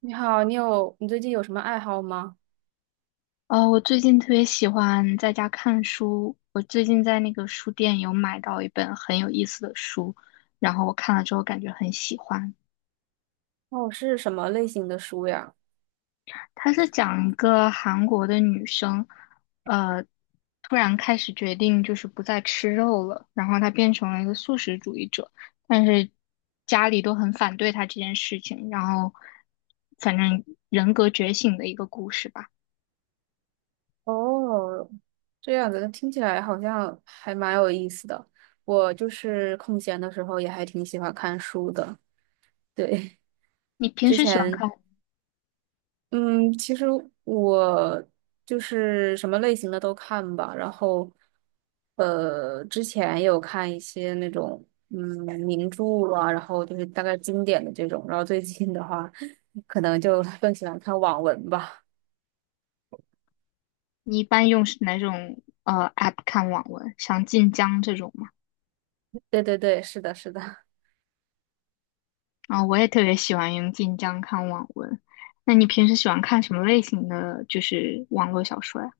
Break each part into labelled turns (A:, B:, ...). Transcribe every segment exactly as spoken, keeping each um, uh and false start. A: 你好，你有，你最近有什么爱好吗？
B: 呃，我最近特别喜欢在家看书。我最近在那个书店有买到一本很有意思的书，然后我看了之后感觉很喜欢。
A: 哦，是什么类型的书呀？
B: 它是讲一个韩国的女生，呃，突然开始决定就是不再吃肉了，然后她变成了一个素食主义者，但是家里都很反对她这件事情，然后反正人格觉醒的一个故事吧。
A: 哦，这样子，听起来好像还蛮有意思的。我就是空闲的时候也还挺喜欢看书的。对，
B: 你 平
A: 之
B: 时喜欢
A: 前
B: 看？
A: 嗯，其实我就是什么类型的都看吧，然后，呃，之前也有看一些那种嗯名著啊，然后就是大概经典的这种，然后最近的话，可能就 更喜欢看网文吧。
B: 你一般用是哪种呃 app 看网文？像晋江这种吗？
A: 对对对，是的，是的。
B: 啊、我也特别喜欢用晋江看网文。那你平时喜欢看什么类型的就是网络小说呀？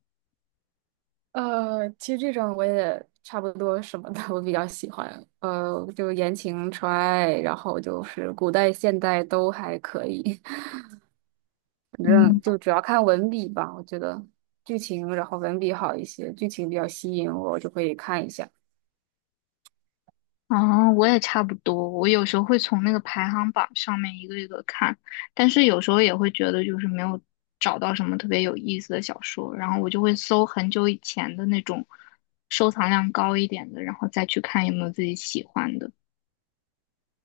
A: 呃，其实这种我也差不多什么的，我比较喜欢。呃，就言情、纯爱，然后就是古代、现代都还可以。反
B: 嗯，
A: 正就主要看文笔吧，我觉得剧情，然后文笔好一些，剧情比较吸引我，我就以看一下。
B: 啊，我也差不多。我有时候会从那个排行榜上面一个一个看，但是有时候也会觉得就是没有找到什么特别有意思的小说，然后我就会搜很久以前的那种收藏量高一点的，然后再去看有没有自己喜欢的。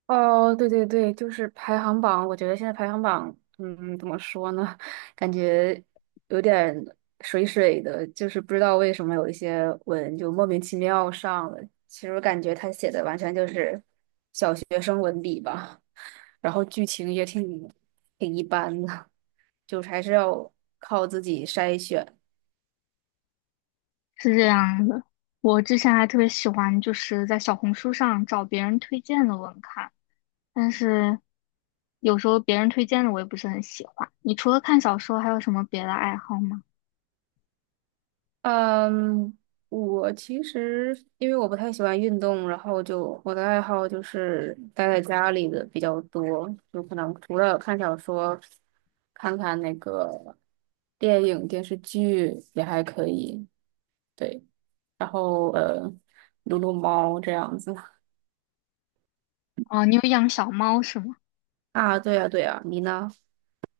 A: 哦，对对对，就是排行榜，我觉得现在排行榜，嗯，怎么说呢？感觉有点水水的，就是不知道为什么有一些文就莫名其妙上了。其实我感觉他写的完全就是小学生文笔吧，然后剧情也挺挺一般的，就是还是要靠自己筛选。
B: 是这样的，我之前还特别喜欢，就是在小红书上找别人推荐的文看，但是有时候别人推荐的我也不是很喜欢。你除了看小说，还有什么别的爱好吗？
A: 嗯，我其实因为我不太喜欢运动，然后就我的爱好就是待在家里的比较多，有可能除了看小说，看看那个电影、电视剧也还可以，对，然后呃，撸撸猫这样子。
B: 哦，你有养小猫是吗？
A: 啊，对呀，对呀，你呢？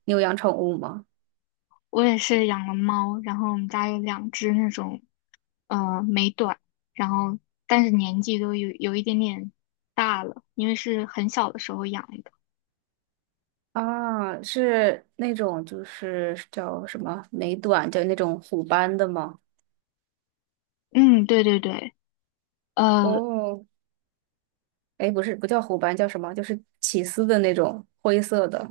A: 你有养宠物吗？
B: 我也是养了猫，然后我们家有两只那种呃美短，然后但是年纪都有有一点点大了，因为是很小的时候养的。
A: 啊，是那种就是叫什么美短，就那种虎斑的吗？
B: 嗯，对对对。呃，
A: 哦，哎，不是，不叫虎斑，叫什么？就是起司的那种灰色的。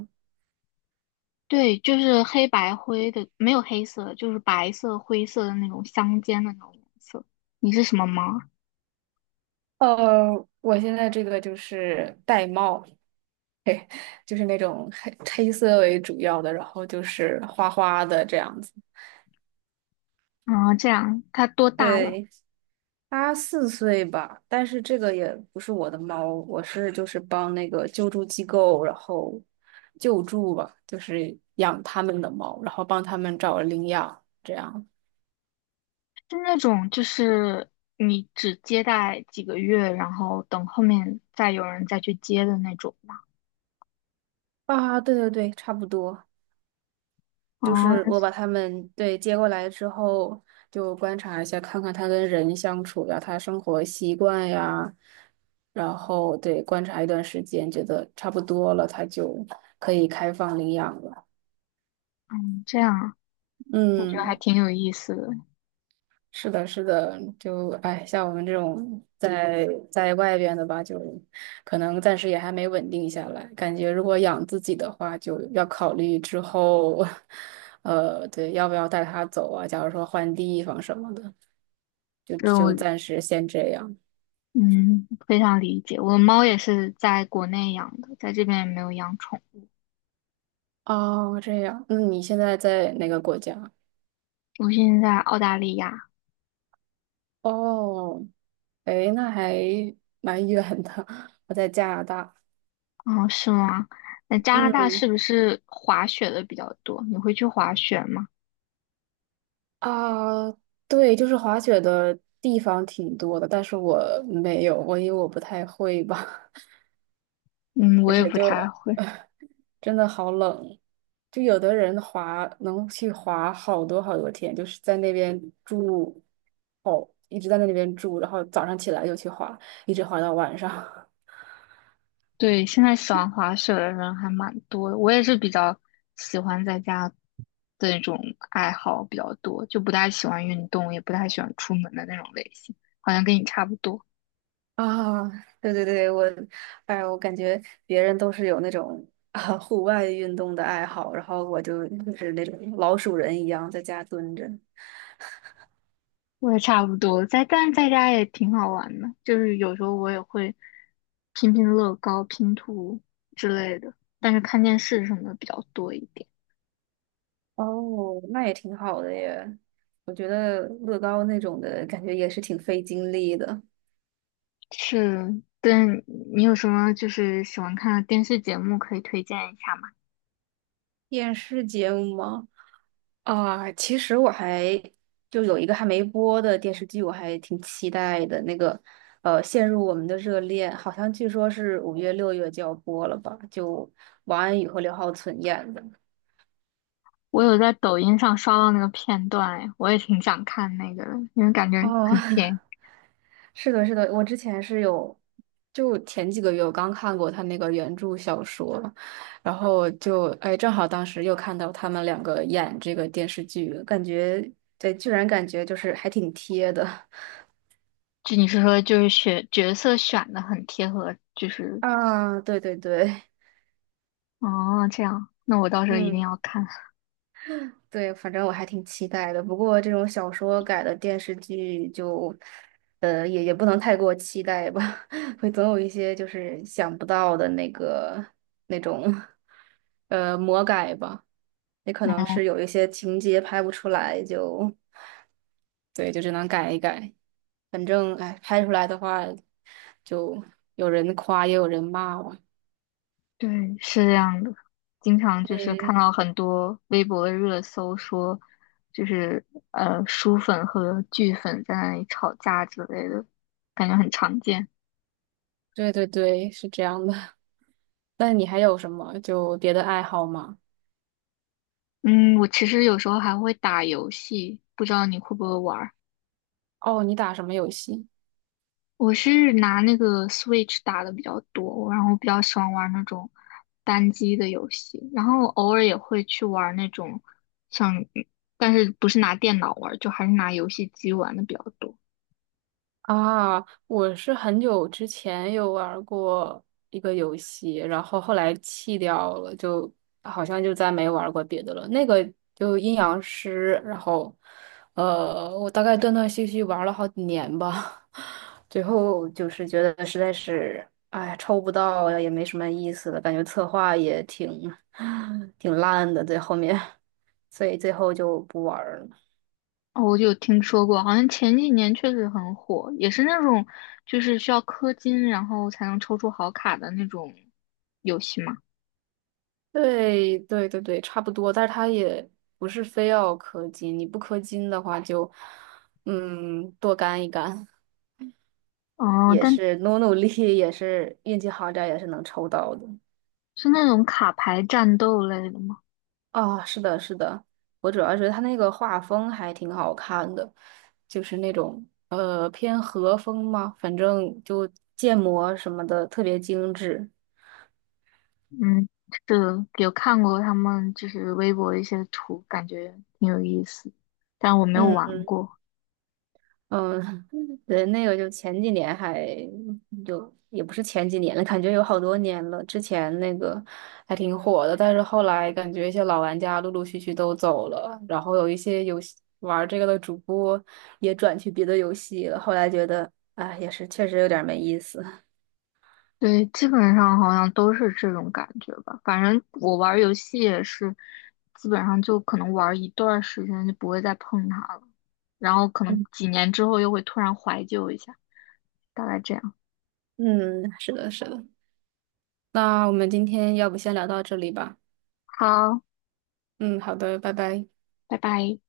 B: 对，就是黑白灰的，没有黑色，就是白色、灰色的那种相间的那种颜色。你是什么猫啊？
A: 呃，我现在这个就是玳瑁，嘿，就是那种黑黑色为主要的，然后就是花花的这样子。
B: 啊，这样，它多大了？
A: 对，它四岁吧，但是这个也不是我的猫，我是就是帮那个救助机构，然后救助吧，就是养他们的猫，然后帮他们找领养，这样。
B: 是那种就是你只接待几个月，然后等后面再有人再去接的那种吗？
A: 啊，对对对，差不多。就
B: 哦，
A: 是我把他们对接过来之后，就观察一下，看看他跟人相处呀，他生活习惯呀，然后对观察一段时间，觉得差不多了，他就可以开放领养了。
B: 嗯，这样啊，我觉得还
A: 嗯，
B: 挺有意思的。
A: 是的，是的，就哎，像我们这种在在外边的吧，就可能暂时也还没稳定下来，感觉如果养自己的话，就要考虑之后。呃，对，要不要带他走啊？假如说换地方什么的。就
B: 就，我
A: 就暂时先这样。
B: 嗯非常理解。我的猫也是在国内养的，在这边也没有养宠。
A: 哦，这样，那你现在在哪个国家？
B: 我现在在澳大利亚。
A: 哦，诶，那还蛮远的，我在加拿大。
B: 哦，是吗？那加拿大
A: 嗯
B: 是不是滑雪的比较多？你会去滑雪吗？
A: 啊，对，就是滑雪的地方挺多的，但是我没有，我因为我不太会吧，
B: 嗯，我
A: 而
B: 也
A: 且
B: 不
A: 就
B: 太会。
A: 真的好冷。就有的人滑能去滑好多好多天，就是在那边住，哦，一直在那里边住，然后早上起来就去滑，一直滑到晚上。
B: 对，现在喜欢滑雪的人还蛮多的，我也是比较喜欢在家的那种爱好比较多，就不太喜欢运动，也不太喜欢出门的那种类型，好像跟你差不多。
A: 啊，对对对，我，哎，我感觉别人都是有那种啊户外运动的爱好，然后我就就是那种老鼠人一样在家蹲着。
B: 我也差不多，在但是在家也挺好玩的，就是有时候我也会拼拼乐高、拼图之类的，但是看电视什么的比较多一点。
A: 哦，那也挺好的耶。我觉得乐高那种的感觉也是挺费精力的。
B: 是，但你有什么就是喜欢看的电视节目可以推荐一下吗？
A: 电视节目吗？啊，其实我还就有一个还没播的电视剧，我还挺期待的。那个呃，《陷入我们的热恋》，好像据说是五月、六月就要播了吧？就王安宇和刘浩存演的。
B: 我有在抖音上刷到那个片段，哎，我也挺想看那个的，因为感觉
A: 哦，
B: 很甜。
A: 是的，是的，我之前是有，就前几个月我刚看过他那个原著小说，然后就哎，正好当时又看到他们两个演这个电视剧，感觉对，居然感觉就是还挺贴的
B: 就你是说就是选角色选的很贴合，就是
A: 啊！对对对。
B: 哦这样，那我到时候一定
A: 嗯，
B: 要看。
A: 对，反正我还挺期待的。不过这种小说改的电视剧就，呃，也也不能太过期待吧，会总有一些就是想不到的那个那种，呃，魔改吧。也可能
B: 嗯，
A: 是有一些情节拍不出来，就，对，就只能改一改。反正，哎，拍出来的话，就有人夸，也有人骂吧。
B: 对，是这样的。经常就是看
A: 嗯，
B: 到很多微博的热搜说，就是呃书粉和剧粉在那里吵架之类的，感觉很常见。
A: 对对对，是这样的。那你还有什么就别的爱好吗？
B: 嗯，我其实有时候还会打游戏，不知道你会不会玩儿？
A: 哦，你打什么游戏
B: 我是拿那个 Switch 打的比较多，然后比较喜欢玩那种单机的游戏，然后偶尔也会去玩那种像，但是不是拿电脑玩儿就还是拿游戏机玩的比较多。
A: 啊？我是很久之前有玩过一个游戏，然后后来弃掉了，就好像就再没玩过别的了。那个就阴阳师，然后呃，我大概断断续续玩了好几年吧，最后就是觉得实在是，哎，抽不到也没什么意思了，感觉策划也挺 挺烂的，在后面，所以最后就不玩儿了。
B: 哦，我就有听说过，好像前几年确实很火，也是那种就是需要氪金然后才能抽出好卡的那种游戏嘛。
A: 对对对对，差不多，但是它也不是非要氪金，你不氪金的话就，嗯，多干一干，
B: 哦，
A: 也
B: 但
A: 是努努力，也是运气好点儿，也是能抽到的。
B: 是那种卡牌战斗类的吗？
A: 啊、是的，是的，我主要觉得它那个画风还挺好看的，就是那种呃偏和风嘛，反正就建模什么的特别精致。
B: 嗯，是的有看过他们就是微博一些图，感觉挺有意思，但我没有
A: 嗯。
B: 玩过。
A: 嗯，对，那个就前几年还就也不是前几年了，感觉有好多年了。之前那个还挺火的，但是后来感觉一些老玩家陆陆续续都走了，然后有一些游戏玩这个的主播也转去别的游戏了。后来觉得，哎，也是确实有点没意思。
B: 对，基本上好像都是这种感觉吧。反正我玩游戏也是，基本上就可能玩一段时间就不会再碰它了，然后可能 几年之后又会突然怀旧一下，大概这样。
A: 嗯，是的，是的。那我们今天要不先聊到这里吧？
B: 好，
A: 嗯，好的，拜拜。
B: 拜拜。